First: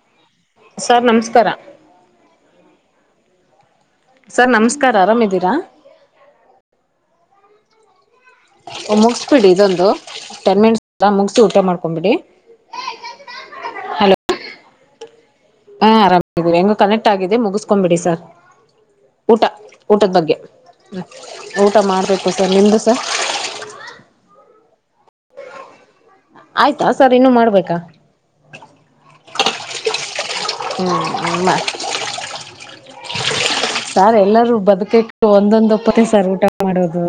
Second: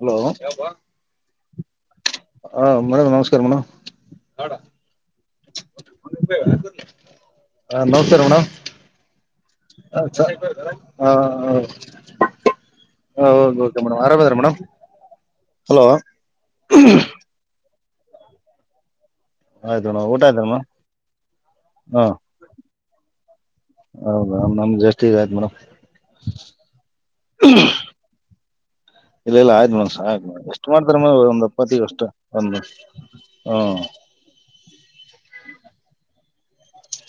Hello sir ನಮಸ್ಕಾರಕಾರ ಹಾ ಮಣ ನಮಸ್ಕಾರ ಮಣೋ ಸರ್ ನಮಸ್ಕಾರ ಆರಾಮ್ದೀರಾ ಹ ನ ಒಮ್ಮ ಮುಗಿಸಿ ಊಟ ಮಾಡ್ಕೊಂಡ್ಬಿಡಿ ಮೇಡ್ ಹಲೋ ಆರಾಮ ಅದ್ರ ಮೇಡಮ್ ಹಲೋ ಹಾ ಆರಾಮ ಹೆಂಗ ಕನೆಕ್ಟ್ ಆಗ ಮುಗಿಸ ಕೊಂಬಿಡಿ ಸರ್ ಊಟ ಆಯ್ತು ಮೇಡಮ್ ಊಟದ ಊಟ ಬಗ್ಗೆ ಆಯ್ತ ಮೇಡಮ್ ಊಟ ಹಾ ಮಾಡ್ಬೇಕು ಸರ್ ನಿಮ್ದು ಸರ್ ಹೌದಾ ನಮ್ದ ಜಾಸ್ತಿ ಆಯ್ತ್ ಮೇಡಮ್ ಆಯ್ತಾ ಸರ್ ಇನ್ನುೂ ಮಾಡ್ಬೇಕಾ ಇಲ್ಲ ಇಲ್ಲ ಆದ್ ಮನ್ಸ ಆ್ ಎಷ್ಟು ಮಾಡ್ತಾರ ಮ ಒಂದ್ ಹ್ಮ್ ಅಪ್ಪತ್ತ ಅಷ್ಟು ಒಂದ ಸಾರ್ ಎಲ್ಲರೂ ಬದುಕಕ್ಕೆ ಒಂದೊಂದ್ ಒಪ್ಪತ್ತ ಸಾರ್ ಊಟ ಮಾಡೋದು್ಮ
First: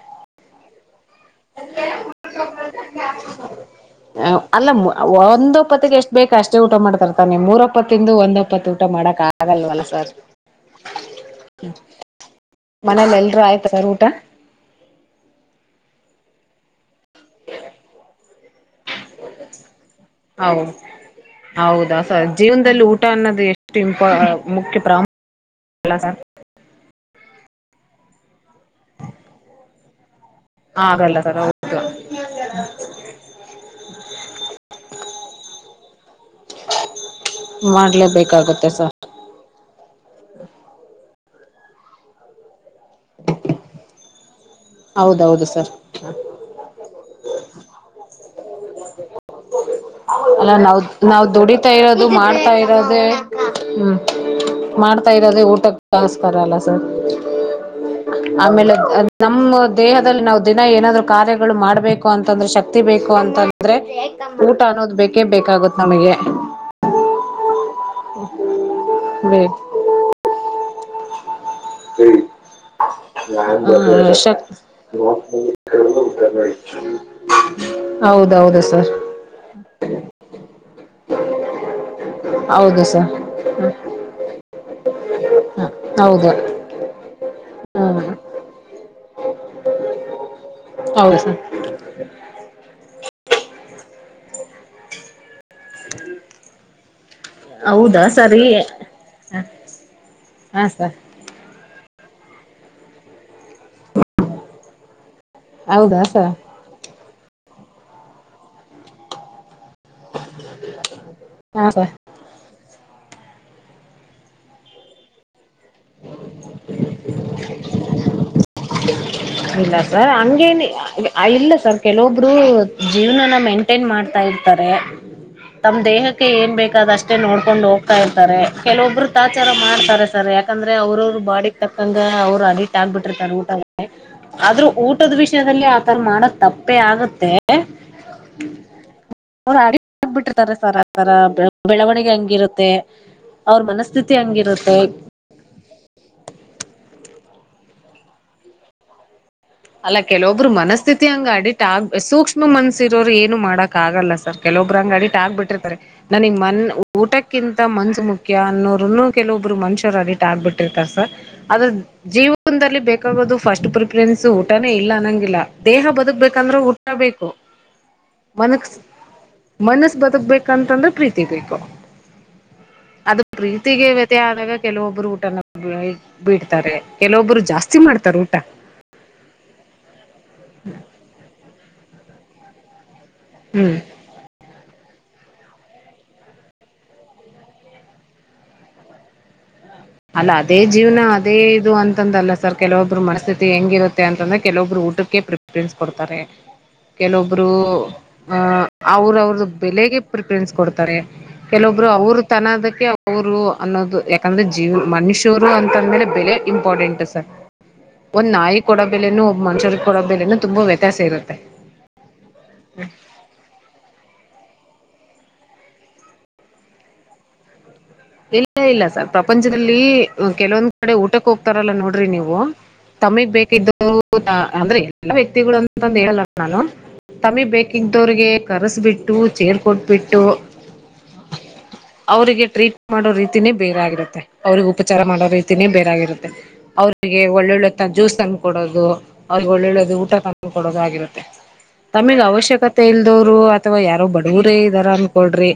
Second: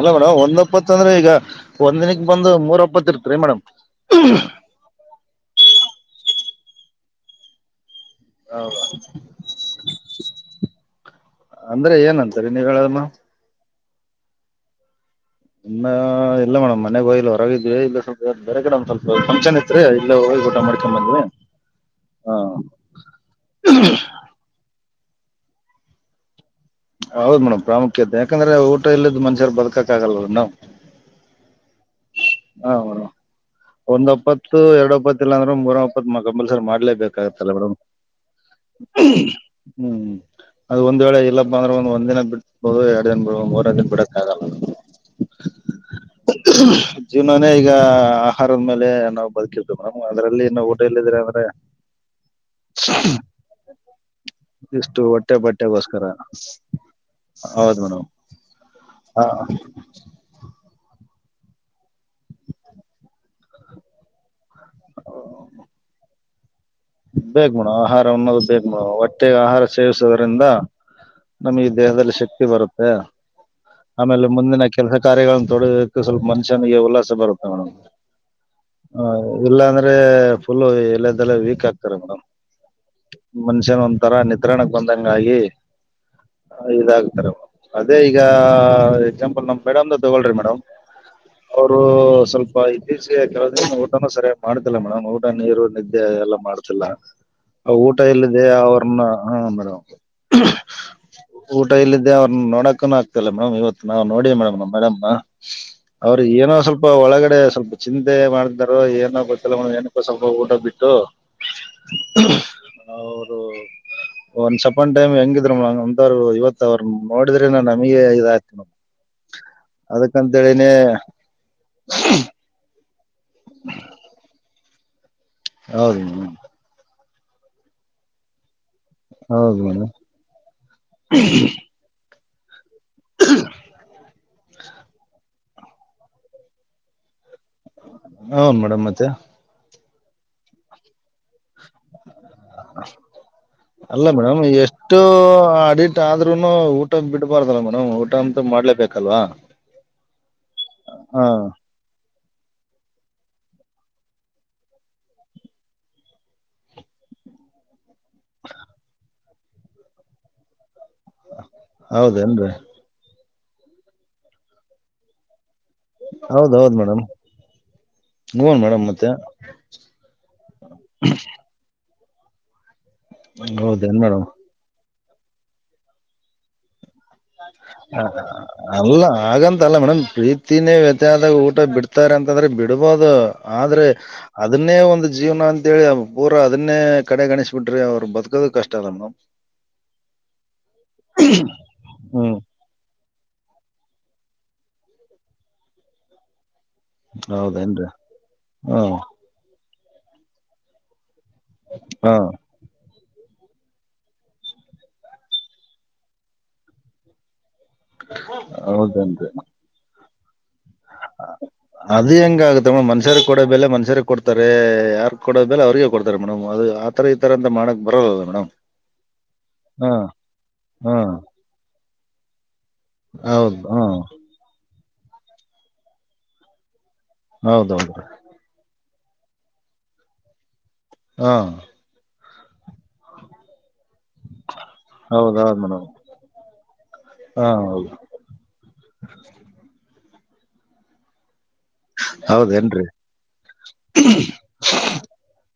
ಅಲ್ಲ ಮೇಡಮ್ [inaudible] ಈಗ ಒಂದ್ನಕ್ಕೆ ಬಂದು ಮೂರ ಒಪ್ಪತ್ತ ಇರ್ತ್ರಿ ಮೇಡಮ್ ಇಪ್ಪತ್ತಿಗೆ ಎಷ್ಟು ಬೇಕ ಅಷ್ಟೇ ಊಟ ಮಾಡ್ತರ್ತಾನೆ ಮೂರಪ್ಪತ್ತು ತಿಂದು ಒಂದ್ಪ್ಪತ್ತು ಊಟ ಮಾಡಕ್ ಆಗಲ್ವಲ್ಲ ಸರ್ ಅಂದ್ರೆ ಏನಂತರಿ ನೀವ್ ಹೇಳದ ಮೇಡಮ್ ಮನೇಲಿ ಎಲ್ರೂ ಆಯ್ತ ಸರ್ ಊಟ ಟ ಇಮ್ಮ ಇಲ್ಲ ಮೇಡಮ್ ಮನೆಗೆ ಹೋೋಗಲ್ಲಿ ಹೊರಗಿದ್ವಿ ಇಲ್ಲಿ ಸ್ವಲ್ ಬೇರೆ ಕಡೆ ಒಂದ್ ಸ್ವಲ್ಪ ಫಕ್ಷನ್ ಇ ಹೌ ಹೌದ ಸ ಹ ಜೀವನದಲ್ಲಿ ಊಟ ಅನ್ನೋದು ಎಷ್ಟು ಇಂಪ ಮುಖ್ಯ ಪ್ರಾಮುಖ ಎಲ ಸ ಹೌದ ಮೇಡಮ್ ಪ್ರಾಮುಖ್ಯತೆ ಯಾಕಂದ್ರೆ ಊಟ ಇಲ್ಲದು ಮನುಷ್ಯ ಬದುಕಕ್ಗಲ್ವ ಹಗಲ್ಲ ಸರ ಹ ಒಂದೊಪ್ಪತ್ತು ಎರಡು ಒಪ್ಪತ್ತು ಇಲ್ಲ ಅಂದ್ರೆ ಮೂರಪ್ಪತ್ ಕಂಪಲ್ಸರಿ ಮಾಡ್ಲೇಬೇಕು ಲ್ಲ ಮೇಡ ಮಾಡ್ಲೇಬೇಕಾಗುತ್ತೆ ಸರ್ ಹ್ಮ್ ಅದು ಒಂದು ವೇಳೆ ಇಲ್ಲಪ್ಪ ಅಂದ್ರೆ ಒಂದ ದಿನ ಬಿಡ್ಬಹದು ಎರಡ್ ದನ್ ಬಿಬದು ಮೂರರ್ ದಿನ ಬಿಡ ಆಗ ಹೌದೌದು ಸರ್ ಹ ಜೀವನನೇ ಈಗ ಆಹಾರದ ಮೇಲೆ ನಾವು ಬದುಕಿರ್ತವಿ ಅಲ್ಲ ನಾವ್ ನಾವ್ ದುಡಿತಾ ಇರೋದು ಮಾಡ್ತಾ ಇರೋದೆೇ ಹ್ಮ್ ಇಷ್ಟು ಮಾಡ್ತಾ ಹೊಟ್ಟೆ ಇರೋದೆೇ ಬಟ್ಟೆಗೋಸ್ಕರ ಊಟಸ್ಕರ ಅಲ್ಲ ಸರ್ ಹೌದ್ ಮೇಡಮ್ ಆಮೇಲೆ ಹ ನಮ್ಮ ದೇಹದಲ್ಲಿ ನಾವು ದಿನ ಏನಾದ ಕಾರ್ಯಗಳು ಮಾಡ್ಬೇಕು ಅಂತಂದ್ರೆ ಶಕ್ತಿ ಬೇಕು ಅಂತಂದ್ರೆ ಊಟ ಅನ್ನೋದು ಬೇಕು [inaudible] ನಮಗೆ ಬೇಕ್ ಮೇಡಮ್ ಆಹಾರ ಅನ್ನೋದು ಬೇಕ್ ಮೇಡಮ್ ಹೊಟ್ಟೆಗೆ ಬೇ ಆಹಾರ ಸೇವಿಸುದ್ರಿಂದ ನಮ್ಗೆ ದೇಹದಲ್ಲಿ ಶಕ್ತಿ ಬರುತ್ತೆ ಹ್ಮ ಆಮೇಲೆ ಶಕ್ ಮುಂದಿನ ಕೆಲಸ ಕಾರ್ಯಗಳನ್ನ ತೊಡೋದಕ್ಕೆ ಸ್ವಲ್ಪ ಮನುಷ್ಯನಿಗೆ ಉಲ್ಲಾಸ ಬರುತ್ತೆ ಮೇಡಮ್ ಹೌದೌದು ಸರ್ ಆ ಇಲ್ಲಾಂದ್ರೆ ಫುಲ್ ಇಲ್ಲದೆಲ್ಲ ವೀಕ್ ಆಗ್ತದೆ ಮೇಡ್ ಹೌದು ಸರ್ ಮನುಷ್ಯನ್ ಒಂಥರ ನಿತ್ರ್ರಾಣಕ್ ಬಂದಂಗಗ ಹ ಹೌದು ಇದಾಗತಾರೆ ಅದೇ ಹ್ಮ್ ಈಗ ಎಕ್ಸಾಂಪಲ್ ನಮ ಬೇಡಮ ತಗೋಳ್ರಿ ಮೇಡಮ್ ಹೌದು ಸರ್ ಅವರು ಸ್ವಲ್ಪ ಇ [unintelligible] ಊಟ ಸರಿ ಮಾಡುದಿಲ್ಲ ಮೇಡ್ ನೀರು ನಿದ್ದೆ ಎಲ್ಲ ಮಾಡ್ ಊಟ ಹೌದಾ ಸರಿ ಇಲ್ಲಿದೆ ಅವ್ರನ್ನ ಹ ಮೇಡ್ ಹಾ ಸರ್ ಊಟ ಇ ಇಲ್ಲ ಅವ್ರನ್ನ ನೋಡಕೂ ಆಗ್ತಾಲ್ಲ ಮೇಡಮ್ ಇವತ್ತು ನಾ ನೋಡಿ ಮೇಡಮ್ ನ ಮೇಡಮ ಹೌದಾ ಅವ್ರ ಸರ್ ಏನೋ ಸ್ವಲ್ಪ ಒಳಗಡೆ ಸ್ವಲ್ಪ ಚಿಂತೆ ಮಾಡ್ತಾರ ಏನೋ ಗೊತ್ತ ಕೆಲವ ನನಕ ಸ್ವಲ್ಪ ಊಟ ಬಿಟ್ಟು ಹಾ ಸ [inaudible] ರು ಒಂದ ಸಪನ್ ಟೈಮ್ ಹೆಂಗ [unintelligible] ಗ ಒಂದವ್ರು ಇವತ್ ಅವರು ನೋಡಿದ್ರೆ ನ ನಮಗೆ ಇದಯ್ತ ನ ಇಲ್ಲ ಸರ್ ಹಂಗೇನ್ ಅದಕ್ಕಂತೇಳಿನೇ ಜೀವನ ಮೈಂಟೈನ್ ಮಾಡ್ತಾಿ ತ್ತರ ತಮ್ಮ ಹೌದು ದೇಹಕ್ಕೆ ಮೇಡಂ ಏನ್ ಬೇಕಾದಷ್ಟೆ ಮತ್ತೆ ನೋಡ್ಕೊಂಡು ಹೋಗ್ತಾ ಇರ್ತಾರೆ ಕೆಲವೊಬ್ಬರು ತ ಆಚಾರ ಹೌದು ಮೇಡಂ ಮಾಡ್ತಾರೆ ಸರ್ ಯಾಕೆ ಅಂದ್ರ ಅವ್ರ ಅವರು ಬಾಡಿಗೆ ತಕ್ಕಂದ ಹ ಅವರು ಅ ಆಗಗ್ಬಿಟ್ಟಿರ್ತಾರೆ ಊಟ ಆದ್ರೂ ಊಟದ ವಿಷಯದಲ್ಲಿ ಆತರ ಮಾಡದ ತಪ್ಪೇ ಆಗತ್ತೆ ಹ ಮೇಡಮ್ ಮತ್ತೆ ಹ ಬಿಿಟ್ಟಿತಾರ ಸರ್ ಆರ ಬೆಳವಣಿಗೆ ಹಂಗಿರುತ್ತೆ ಅವ್ರ ಅಲ್ಲ ಮನಸ್ಥಿತಿ ಮೇಡಂ ಹಂಗಿರುತ್ತೆ ಎಷ್ಟು ಅಡಿಟ್ ಆದ್ರೂನು ಊಟ ಬಿಡ್ಬಾರ್ದಲ್ಲ ಮನ ಊಟ ಅಂತ ಮಾಡ್ಲೇಬೇಕಲ್ವಾ ಅಲ್ಲ ಕೆಲವೊಬ್ರು ಹಾ ಮನಸ್ಥಿತಿಅಡಿಟ್ ಆಗ್ ಸೂಕ್ಷ್ಮ ಮನ್ಸ್ಸಿರೋರು ಏನು ಮಾಡಕ್ ಆಗಲ್ಲ ಸರ್ ಕೆಲವೊಬ್ರಂಗ ಅಡಿಟ್ ಆಗ್ಬಿಟ್ಟಿರ್ತಾರೆ ನನಗ್ ಮನ್ ಊಟಕ್ಕಿಂತ ಮನ್ ಮುಖ್ಯ ಅನ್ನೂರುನ್ನು ಕೆಲವೊಬ್ಬ ಮನ್ಸರು ಅಡಿಟ್ ಆಗ್ಬಿಟ್ಟಿರ್ತಾರೇ ಸ ಆದದ್ರ ಹೌದೇನ್ರಿ ಜೀವನದಲ್ಲಿ ಬೇಕಾಗೋದು ಫಸ್ಟ್ ಪ್ರಿಫರೆನ್ಸ್ ಸೊ ಊಟನೇ ಇಲ್ಲ ಅನ್ನಂಗಿಲ್ಲ ದೇಹ ಹೌದ್ ಬದುಕ್ಬೇಕಂದ್ರೆ ಹೌದ್ ಊಟ ಮೇಡಂ ಬೇಕು ಹ್ಞೂ ಮೇಡಂ ಮತ್ತೆ ಮನಸ್ಸು ಬದುಕ್ಬೇಕಂತಂದ್ರೆ ಪ್ರೀತಿ ಬೇಕು ಅದು ಪ್ರೀತಿಗೆ ಹೌದೇನ್ ವ್ಯತಿ ಮೇಡಂ ಆದಾಗ ಕೆಲವೊಬ್ರು ಸಾರ್ ಬಿಡ್ತಾರಾ ಕೆಲವೊಬ್ಬರು ಜಾಸ್ತಿ ಹ ಮಾಡ್ತಾರ ಊಟ ಅಲ್ಲ ಆಗಂತ ಅಲ್ಲ ಮೇಡಮ್ ಪ್ರೀತಿನೇ ವ್ಯತಾದ ಊಟ ಬಿಡ್ತ ಅಂತಂದ್ರೆ ಬಿಡು ಬಹದು ಹ್ಮ್ ಆದ್ರೆ ಅದನ್ನೇ ಒಂದು ಜೀವನ ಅಂತೇಳಿ ಪೂರ ಅದನ್ನೇ ಕಡೆಗಣಿಸ್ಬ ಬಿಟ್ರಿ ಅವ್ರು ಬದುಕೋದ ಕಷ್ಟ ಅಲ್ಲ ಮೇಡಮ್ ಅಲ್ಲ ಅದೇ ಜೀವ್ನ ಅದೇ ಇದು ಅಂತ ಲ್ಲ ಹ್ಮ್ ಸರ್ ಕೆಲಬ್ [unintelligible] ಮನಸ್ಥಿತಿ ಹೆಂಗಿರುತ್ತೆ ಅಂತಂದ್ರೆ ಕೆಲವೊಬ್ರು ಊಟಕ್ಕೆ ಪ್ರಿಪರೆನ್ಸ್ ಕೊಡ್ತಾರೆ ಕೆಲವೊಬ್ರು ಹೌದೇನ್ರಿ ಅ ಹ್ಮ್ ಅವ್ರ ಅವ್ರ್ದ ಬೆಳಿಗ್ಗೆ ಪ್ರಿಫರೆನ್ಸ್ ಕೊಡ್ತಾರೆ ಕೆಲವೊಬ್ರು ಹಾ ಅವರು ತನದಕ್ಕೆ ಅವರು ಅನ್ನೋದು ಯಾಕಂದ್ರೆ ಜೀವನ ಮನುಷ್ಯರು ಅಂತಂದ್ಮೇಲೆ ಬೆಲೆ ಇಂಪಾರ್ಟೆಂಟ್ ಸರ್ ಒಂದ್ ನಾಯಿ ಕೊಡಬೇಲೆನು ಹೌದೇನ್ರಿ ಒಬ್ಬ ಮನುಷ್ಯರಿಗೆ ಕೊಡ ಬೆಲೆ ಅದು ಹೆಂಗ ಆಗತ್ತ ಮನುಷ್ಯರು ಕೊಡ ಬೆಲೆ ಮನುಷ್ಯರು ಕೊಡ್ತಾರೆ ಯಾರಾ ಕೊಡೋ ಮೇಲೆ ಅವ್ರರಿಗೆ ಕೊಡ್ತಾರೆ ಮೇಡ್ದು ಆ ತರ ಈ ತರಂತ ಮಾಡ ಇಲ್ಲ ಇಲ್ಲ ಸರ್ ಪ್ರಪಂಚದಲ್ಲಿ ಹಾ ಕೆಲವೊಂದ್ ಹಾ ಕಡೆ ಊಟಕ್ಕೆ ಹೋಗ್ತಾರಲ್ಲ ನೋಡಿ [unintelligible] ನೀವು ತಮಿಗೆ ಹೌದು ಬೇಕಿದ್ದು ಹಾ ಅಂದ್ರೆ ಎಲ್ಲ ವ್ಯಕ್ತಿಗಳು ಅಂತಂದು ಹೇಳಲ್ಲ ನಾನು ತಮಿ ಹೌದೌದು ಬೇಕಗ್ದವ್ರಿಗೆ ಕರೆಸ ಬಿಿಟ್ಟ ಬಿಟ್ಟು ಚೇರು ಕೊಟ್ಬಿಟ್ಟು ಹಾ ಅವರಿಗೆ ಟ್ರೀಟ್ ಮಾಡೋ ರೀತಿನ ಬೇರಾಗಿರುತ್ತೆ ಅವ್ರಿಗೆ ಉಪಚಾರ ಮಾಡೋ ಹೌದೌದು ರೀತಿನೇ ಮೇಡಮ್ ಬೇರಾಗಿರುತ್ತೆ ಅವ್ರರಿಗೆ ಹಾ ಒಳ್ಳೊಳ್ಳೆ ಹೌದು ಜ್ಯೂಸ್ ತಂದ ಕೊಡೋದು ಅವ್ರಿಗೆ ಒಳ್ಳೊಳ್ಳದು ಊಟ ತ ಕೊಡೋದಾಗಿರುತ್ತೆ ತಮಗ್ ಅವಶ್ಯಕತೆ ಹೌದೇನ್ರಿ ಇಲ್ದವ್ರು ಅಥವಾ ಯಾರೋ ಬಡವರೇ ಇದ್ದಾರ ಅನ್ಕೊಳ್ರಿ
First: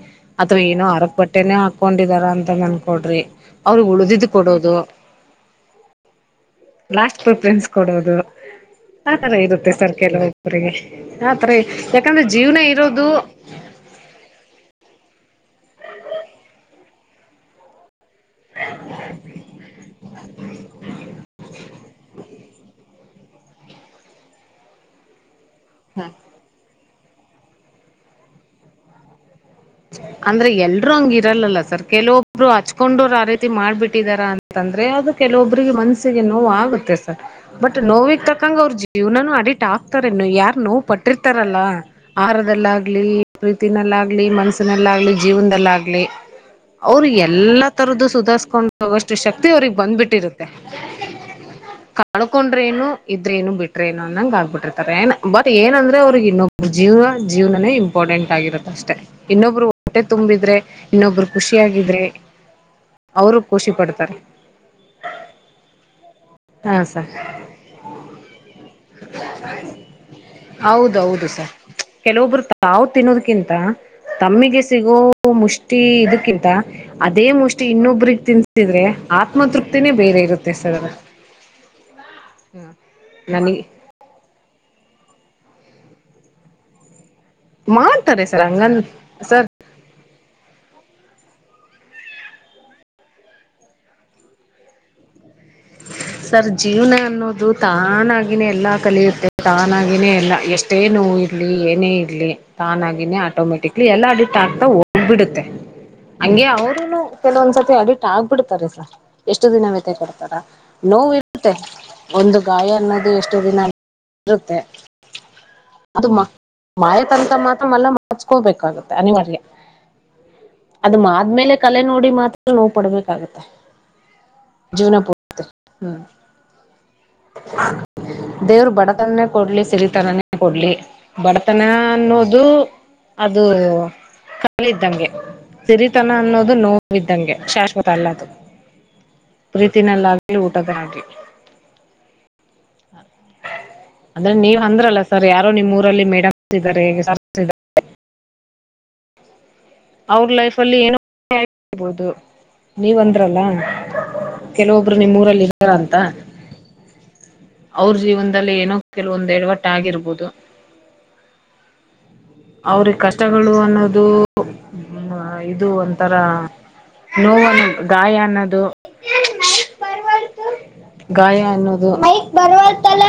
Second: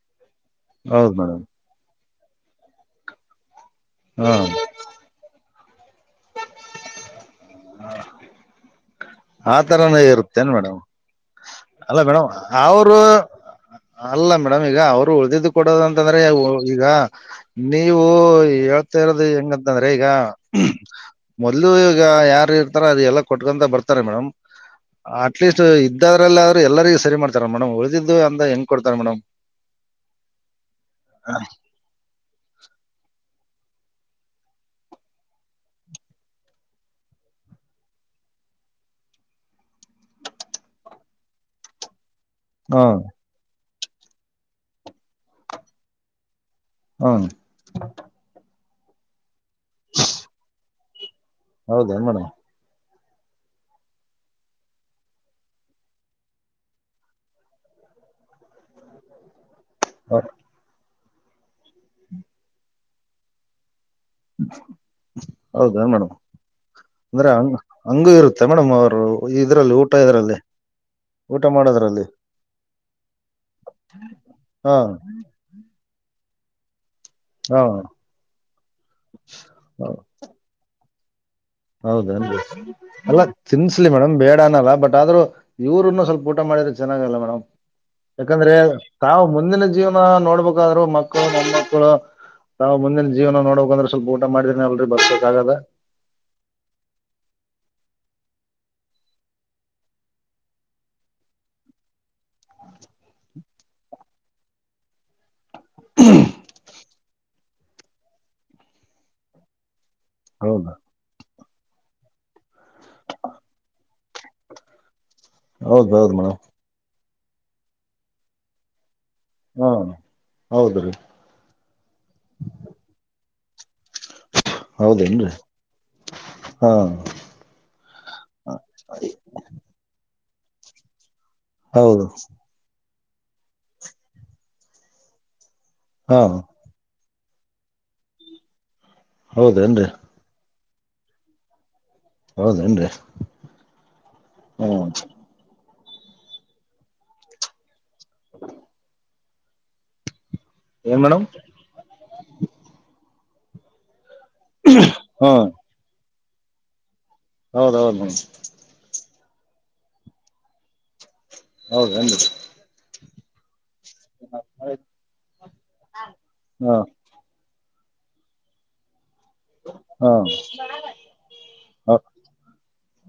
ಅಥವಾ ಏನೋ ಅರೋಗ ಹೌದು ಮೇಡಮ್ ಬಟ್ಟೆನೇ ಹಾಕ ಕೊಂಡಿದಾರ ಅಂತ ನನ್ಕೊಡ್ರಿ ಅವ್ರಿಗೆ ಉಳಿದಿದ್ದು ಹಾ ಕೊಡೋದು ಲಾಸ್ಟ್ ಪ್ರಫೆನ್ಸ್ ಕೊಡೋದು ಆತರ ಆ ಇರುತ್ತೆ ಸರ್ ತರಾನೇ ಇರುತ್ತೇನ್ ಕೆಲವೊಬರಿಗೆ ಮೇಡಮ್ ಆತರ ಅಲ್ಲ ಯಾಕಂದ್ರೆ ಮೇಡಮ್ ಜೀವನ ಅವ್ರು ಇರೋದು ಅಲ್ಲ ಮೇಡಮ್ ಈಗ ಅವ್ರು ಉಳ್ದಿದ್ದು ಕೊಡೋದಂತಂದ್ರೆ ಈಗ ನೀ ನೀವು ಹೇಳ್ತಾ ಇರೋದು ಹೆಂಗಂತಂದ್ರೆ ಈಗ ಮೊದ್ಲು ಈಗ ಯಾರ ಅದು ಎಲ್ಲ ಕೊಟ್ಕೊಂತ ಬರ್ತಾರೆ ಮೇಡಮ್ ಆ ಅಟ್ ಲೀಸ್ಟ್ ಇದ್ದಾದ್ರಲ್ಲ ಅವ್ರು ಎಲ್ಲರಿ ಸರಿ ಮಾಡ್ತಾರೆ ಮೇಡ್ ಉಳಿದಿದ್ದು ಅಂದ ಹೆಂಗ ಕೊಡ್ತಾರೆ ಮೇಡಮ್ ಅಂದ್ರೆ ಎಲ್ರುೂ ಹಂಗ ಇರಲ್ಲಲ್ಲ ಸರ್ ಕೆಲವೊಬ್ರು ಹಚ್ಕೊಂಡೋರು ಆ ರೀತಿ ಮಾಡ್ಬಿಟ್ಟಿದಾರಾ ಅಂತಂದ್ರೆ ಅದು ಕೆಲವೊಬ್ರಿಗೆ ಮನಸ್ಸಿಗೆ ನೋವು ಆಗುತ್ತೆ ಸರ್ ಬಟ್ ನೋವಿಕ್ ತಕಂಗ ಅವ್ರರು ಜೀವನನುೂ ಅಡಿಕ್ಟ್ ಆಗ್ತಾರೋ ಯಾರ್ು ನೋವು ಪಟ್ಟಿರ್ತಾರಲ್ಲ ಆಹಾರದಲ್ಲ ಹ್ಮ್ ಆಾಗಲಿ ಿನಲ್ಲ ಆಗ್ಲಿ ಮನ್ಸ ಲ್ಲ ಆ್ಲಿ ಜೀವನದಲ್ಲಾಗಲಿ ಅವ್ರು ಹ್ಮ್ ಎಲ್ಲಾ ತರದ್ದು ಸುಧಾರ್ಸ್ಕೊಂಡ್ ಹಗಷ್ಟು ಶಕ್ತ ಮತ್ತವ್ರಿಗೆ ಬಂದ್ಬಿಟ್ಟಿರುತ್ತೆ ಹ ಹೌದೇನ್ ಮೇಡಮ್ ಕಳ್ಕೊಂಡ್ರೇನು ಇದ್ರೆೇನು ಬಿಟ್ರೇಏನು ಅಂದಂಗಗೆ ಆ್ಬಿಟ್ಟಿರ್ತಾರೆ ಏ ಬಟ್ ಏನಂದ್ರೆ ಅವ್ರಿಗೆ ಇನ್ನೊಬ್್ರ ಜೀವನ ಜೀವನೇ ಇಂಪಾರ್ಟೆಂಟ್ ಆಗಿರುತ್ತ ಅಷ್ಟೆ ಇನ್ನೊಬ್ರು ಬಟ್ಟೆ ತುಂಬಿದ್ರೆ ಇನ್ನೊಬ್ಬರು ಖುಷಿಿಯಾಗಿದ್ರೆ ಅವರು ಖುಷಿ ಪಡ್ತಾರೆ ಹೌದಾ ಮೇಡಮ್ ಹಾ ಸರ್ ಅಂದ್ರೆ ಹಂಗ್ ಹಂಗು ಇರುತ್ತೆ ಮೇಡಮ್ ಅವರು ಇದ್ರಲ್ಲಿ ಊಟ ಇದ್ರಲ್ಲಿ ಹೌದೌದು ಊಟ ಸರ್ ಮಾಡದ್ರಲ್ಲಿ ಕೆಲವೊಬ್ರು ತಾವು ತಿನ್ನೋದಕಿಂತ ತಮ್ಮಿಗೆ ಹಾ ಸಿಗೋ ಮುಷ್ಟಿ ಇದಕ್ಕಿ ಹ ಅದೇ ಹಾ ಮುಷ್ಟಿ ಇನ್ನೊಬ್ರಗ್ ತಿನ್ಸಿದ್ರೆ ಆತ್ಮತೃಪ್ತಿನೇ ಬೇರೆ ಇರುತ್ತೆ ಸರ್ ಹೌದನ್ರಿ ಅಲ್ಲ ನನಗೆ ತಿನ್ಸ್ಲಿ ಮೇಡಮ್ ಬೇಡನಲ್ಲ ಬಟ್ ಆದ್ರೂ ಇವ್ರರುನ್ನು ಸ್ವಲ್ಪ ಊಟ ಮಾಡಿದ್ರೆ ಚೆನ್ನಾಗಲ್ಲ ಮಾಡ್ತಾರೆ ಸರ್ ಯಾಕಂದ್ರೆ ಹಂಗನ್ ತಾವು ಸರ್ ಮುಂದಿನ ಜೀವನ ನೋಡ್ಬ ಹಬೇಕಾದ್ರರು ಮಕ್ಕಳು ಮಣ ಮಕ್ಳು ನಾವು ಮುಂದಿನ ಜೀವನ ನೋಡಬೇಕ ಅಂದ್ರೆ ಸ್ವಲ್ಪ ಊಟ ಮಾಡಿದೀನಿ ಅಲ್ರಿ ಬರ್ಬೇಕಾಗದ ಸರ್ ಜೀವನ ಅನ್ನೋದು ತಾನಾಗಿನೇ ಎಲ್ಲಾ ಕಲಿಯುತ್ತೆ ತಾನಾಗಿಿನೇ ಎಲ್ಲ ಎಷ್ಟೇ ನೋವು ಇರ್ಲಿ ಏನೇ ಇರ್ಲಿ ತಾನಾಗಿ ಇ ಆಟೋಮೆಟಿಕಲಿ ಎಲ್ಲ ಅಡಿ ಆಗ್ತಾ ಹೋಗ್ಬಿಡುತ್ತೆ ಹಂಗೆ ಅವರುನು ಕೆಲವೊಂದ್ ಸ್ವಲ್ಪ ಅಡಿಟ್ ಆಗ್ಬಿಡ್ತಾರೆ ಸರ್ ಎಷ್ಟು ದಿನವ ಕೊಡ್ತಾರಾ ಹೌದಾ ನೋ ಮತ್ತೆ ಒಂದು ಗಾಯ ಅನ್ನೋದು ಎಷ್ಟು ದಿನ ಇರುತ್ತೆ ಅದು ಹೌದೌದು ಮೇಡಮ್ ಮಾಯ ತ ಮಾತಲ್ಲ ಮಾರ್ಚ್ಕೋಬೇಕಾಗುತ್ತೆ ಅನಿವಾರ್ಯ ಹಾ ಹೌದ್ರಿ ಅದು ಆದ್ಮೇಲೆ ಕಲೆ ನೋಡಿ ಮಾತ್ರ ನೋವು ಪಡ್ಬೇಕಾಗತ್ತೆ ಜೂನಪು ಹೌದೇನ್ರಿ ಹ್ಮ ಹಾ ದೇವರು ಬಡತನೇ ಕೊಡ್ಲಿ ಸರಿತಾನನ ಕೊಳ್ಳಿ ಬಡತನ ಹೌದು ಅನ್ನೋದು ಅದು ಕಾಲಿದ್ದಂಗೆ ಸಿರಿತನ ಹಾ ಅನ್ನೋದು ನೋ ಿದ್ದಂಗೆ ಶಾಶ್ವತ ಅಲ್ಲದು ಹೌದ ಲ್ಲ ತಕ್ಕಣಟಿ ಹೌದೇನ್ರಿ ಅಂದ್ರೆ ನೀವ್ ಹ್ಮ್ ಅಂದ್ರಲ್ಲ ಸರ್ ಯಾರೋ ನಿಮ್ಮೂರು ಲ್ಲಿ ಮೇಡಮ್ಸ್ ಇದ್ದಾರೆ ಅವರ್ ಲೈಫ್ ಲ್ಲಿ ಏನ್ ಮೇಡಮ್ ಏನೋಬಹುದು ನೀವಂದ ಚಲಂಗ ಕೆಲವೊಬ್ರು ಹ್ಮ್ ನಿಮ್ಮ್ೂಊರಲ್ಲಿ ಇದ್ದಾರ ಅಂತ ಅವ್ರ ಹೌದೌದು ಮೇಡಮ್ ಜೀವನದಲ್ಲಿ ಏನೋ ಕೆಲ ಒಂದ ಎರಡು ವಟ್ಟ ಆಗಿರ್ಬಹುದು ಹೌದು ನದು ಅವ್ರಿಗೆ ಕಷ್ಟಗಳು ಅನ್ನೋದು ಇದು ಇದು ಒಂಥರ ಹಾ ನೋವನ್ನು ಗಾಯ ಅನ್ನೋದು ಹಾ ಗಾಯ ಅನ್ನೋದು ಬ ತಲ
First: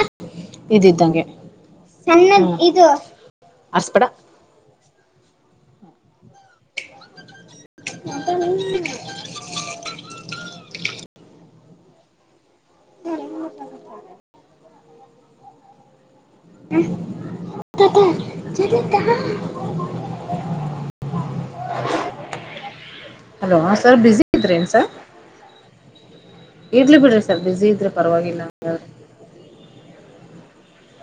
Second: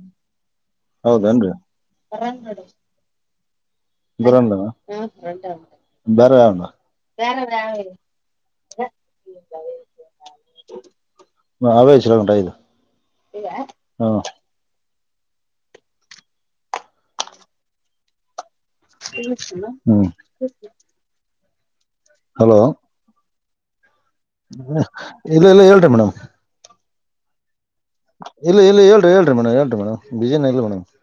ಇದ ಇದ್ದಂಗೆ ಹೌದೇನ್ರಿ ಇದು ಹಸ್ಪಡ ಗುರಂದ ಬೇರೆ ಯ ಬರೆ ಹ ಅವಟ ಇದು ಹ ಮಟ್ಟ ಹಾ ಹ್ಮ ಕ [inaudible] ಹ ಹಲೋ ಹಲೋ ಬ್ಯುಸಿ ಇದ್ರೇನ್ ಹ ಇಲ್ಲ ಇಲ್ಲ ಹೇಳೇ್ರಿ ಮೇಡಮ್ ಇಡ್ಲಿ ಬಿಡಿಿ ಸರ್ ಬಿಸಿ ಇಲ್ಲ ಇಲ್ಲ ಹೇಳರಿ ಹೇಳಿ ಮೇಡ್ ಹೇಳರಿ ಮೇಡಮ್ ಬಿಜಯಾನ ಇಲ್ಲ ಮೇಡಮ್ [inaudible]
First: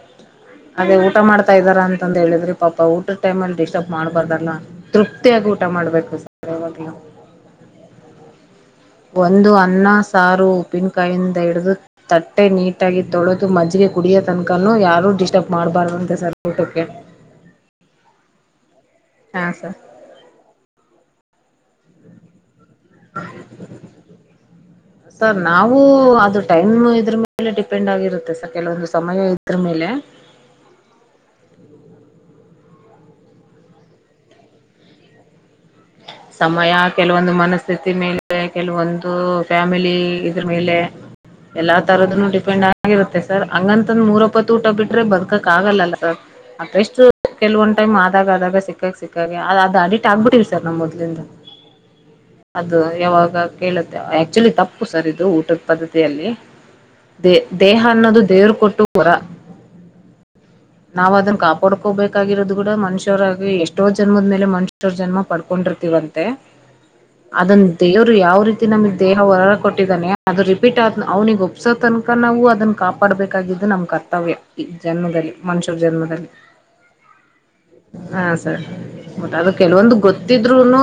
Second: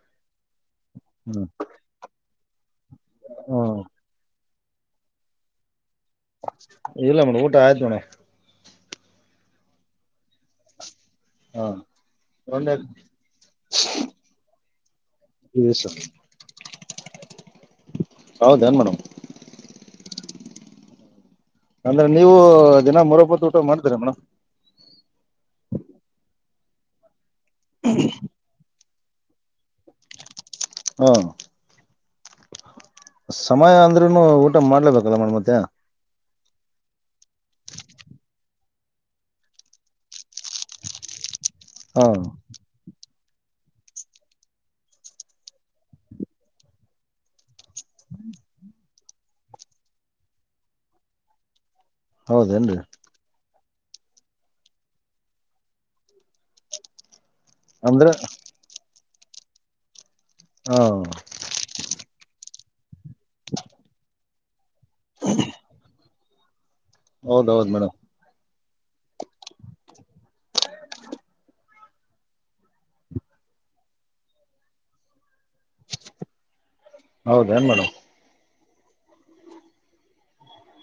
ಅದೇ ಊಟ ಹ್ಞೂ ಮಾಡ್ತಾ ಇದಾರ ಅಂತಂದ ಹೇಳಿದ್ರಿ ಪಾಪ ಊಟದ ಟೈಮ್ ಅಲ್ಲಿ ಹ್ಞೂ ಡಿಸ್ಟರ್ಬ್ ಮಾಡ್ಬಾರ್ದಲ್ಲ ತೃಪ್ತಿಯಾಗಿ ಊಟ ಮಾಡ್ಬೇಕು ಸರ್ ಯಾವಾಗ್ಲೂ ಇಲ್ಲ ಮೋಡ ಊಟ ಆಯ್ತ ಮೋಣ ಒಂದು ಅನ್ನ ಸಾರು ಪಿನ್ ಕೈಯಿಂದ ಹಿಡಿದು ಹಾಂ ತಟ್ಟೆ ಒಂದೇ ನೀಟಾಗಿ ತೊಳೆದು ಮಜ್ಜಿಗೆ ಕುಡಿಯ ತನಕನುೂ ಯಾರು ಡಿಸ್ಟರ್ಬ್ ಮಾಡಬಾರ್ದುಂತೆ ಸರ್ ಊಟಕ್ಕೆ ಹೌದನ್ ಮೇಡಮ್ ಹಾ ಸರ್ ಅಂದ್ರೆ ನೀವು ಿನ ಮರೊಬ್ಬತ್ ಊಟ ಮಾಡ್ತ್ರ ಮೇಡ್ ಸರ್ ನಾವು ಅದು ಟೈಮ್ ಇದ್ರ ಮ ಎಲ್ಲ ಡಿಪೆಂಡ್ ಆಗಿರುತ್ತೆ ಸ ಕೆಲವೊಂದು ಸಮಯ ಇದ್ರ ಮೇಲೆ ಹ್ಮ ಸಮಯ ಅಂದ್ರ್ೂ ಊಟ ಮಾಡ್ಲೇಬೇಕಲ್ಲ ಮೇಡ್ ಮತ್ತೆ ಸಮಯ ಕೆಲವೊಂದು ಮನಸ್ಥಿತಿ ಮೇಲೆ ಕೆಲವೊಂದು ಫ್ಯಾಮಿಲಿ ಇದ್ರ ಮೇಲೆ ಎಲ್ಲಾ ಹಾಂ ತರದನು ಡಿಪೆಂಡ್ ಆಗಿರುತ್ತೆ ಸರ್ ಹಂಗಂತಂದ ಮೂರಪ್ಪತ್ತು ಊಟ ಬಿಟ್ರೆ ಬದಕಕ್ ಆಗಲ್ಲ ಸರ್ ಅತ್ತಷ್ಟು ಕೆಲವಂದ್ ಟೈಮ್ ಆದಾಗ ಆದಾಗ ಸಿಕ್ಕಕ್ ಸಿಕ್ಕಾಗಿ ಅದು ಅದು ಅಡಿಟ್ ಆಗ್ಬಿಟ್ಟಿ ಚನ್ನ ಮೊದಲಿಂದ. ಹೌದೇನು ರೀ ಅದು ಯಾವಾಗ. ಕೇಳುತ್ತೆ ಆಕ್ಚುಲಿ ತಪ್ಪು ಸರ್ ಇದು ಊಟದ ಪದ್ಧತಿಯಲ್ಲಿ. ದೇ ದೇಹ ಅಂದ್ರೆ ಅನ್ನೋದು ದೇವ್ ಕೊಟ್ಟು. ರ. ಹಾಂ ನಾವ್ ಅದನ್ನ ಕಾಪಾಡ್ಕೋಬೇಕು. ಆಗಿರದುೂಡ ಮನುಷ. ಎಷ್ಟೋ ಜನ್ಮದ ಮೇಲೆ. ಜನ್ಮ ಪಡ್ಬೇಕ. ಕತಿವಂತೆ. ಹೌದು ಅದನ್ ಹೌದು ಮೇಡಮ್ ದೇವರು ಯಾವ ರೀತಿ. ನಮಗ್ ದೇಹ ಹೊರಡ ಕೊಟ್ಟಿದ್ದಾನೆ ಅದು ರಿಪೀಟ್ ಆದ ಅವ್ನಿಿಗೆ ಒಪ್ಸೋ ತನಕ ನಾವು ಅದನ್ನ ಕಾಪಾಡ್ಬೇಕಾಗಿದ್ದು ನಮ್ ಕರ್ತವ್ಯ ಈ ಜನ್ಮದಲ್ಲಿ. ಮನುಷ್ಯರ ಜನ್ಮದಲ್ಲಿ ಹೌದೇನು ಮೇಡಮ್ ಹ. ಮತ್ತೆ ಅದು ಕೆಲವೊಂದು ಗೊತ್ತು. ಹತ್ತಿದ್ರುನು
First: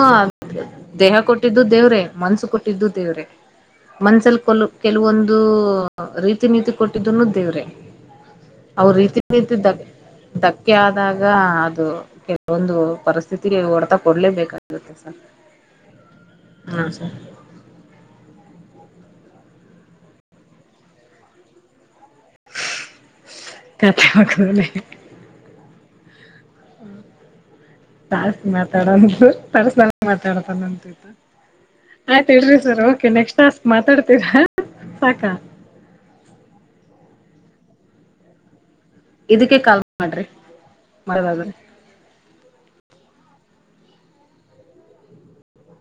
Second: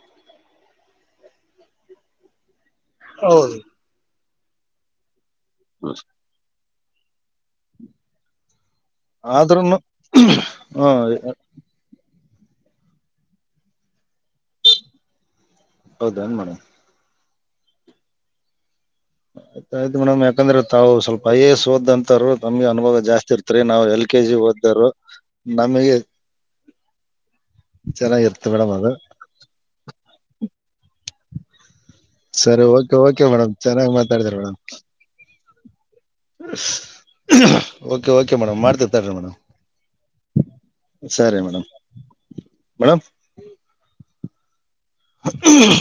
ದೇಹ ಕೊಟ್ಟಿದ್ದು ದೇವ್ರೆ ಮನ್ಸು ಕೊಟ್ಟ. [unintelligible] ದೇವ್ರೆ ಹೌದು ಮನ್ಸಲ್. ಕೆಲವೊಂದು. ಇದು ರೀತಿಿನತಿ. ಕೊಟ್ಟಿದ್ದನು ದೇವ್ರೆ. ಅವ್ರ ರೀತಿ ರೀತಿ ಆದ್ರೂ ಧ ಹಾಂ ಧಕ್ಕೆ ಆದಾಗ ಅದು. ಒಂದು ಪರಿಸ್ಥಿತಿ ಹೊಡ್ತ. ಕೊಡಲೇಬೇಕಾಗುತ್ತೆ ಸರ್ ಹೌದೇನು ಮೇಡಮ್ ಹಾಂ ಸರ್. ಆಯ್ತ ಆಯ್ತ ಮಡಮ್ ಯಾಕಂದ್ರ ತಾವು ಸ್ವಲ್ಪ ಐ ಎಸ್ಓದ ಅಂತ. ನಮ್ಗೆ ಅನುಭವ ಜಾಸ್ತಿ ಇರ್ತ್ರಿ ನಾವ್ ಕತೆ ಎಲ್ ಕೆ ಜಿ ಓದ್ದರು. ನಮಗೆ. ತಸ್ ಚೆನ್ನಾಗಿರುತ್ತೆ ಮೇಡಮ್ ಅದು ಮಾತಾಡೋ ತಸ ಮಾತಾಡತ ನ. ಅಪ್ಪ. ಆಯ್ತ ಇ್ರಿ ಸರಿ ಸರ್ ಓಕೆ ಮೇಡಮ್ ನೆಕ್ಸ್ಟ್ಾಸ್ಕ್ ಚೆನ್ನಾಗಿ ಮಾತಾಡಿದ್ರಿ ಮಾತಾಡ್ತರಾ ಮೇಡಮ್ ಸಾಕ. ಓಕೆ ಓಕೆ ಮೇಡಮ್ ಮಾಡ್ತ. ಮೇಡ್ ಇದಕ್ಕೆ ಕಾಲ್ ಮಾಡ್ರಿ ಸರಿ ಮಾಡೋದಾದ್ರೆ ಮೇಡಮ್ ಮೇಡ್. ಹ್ಮ್ಮ್.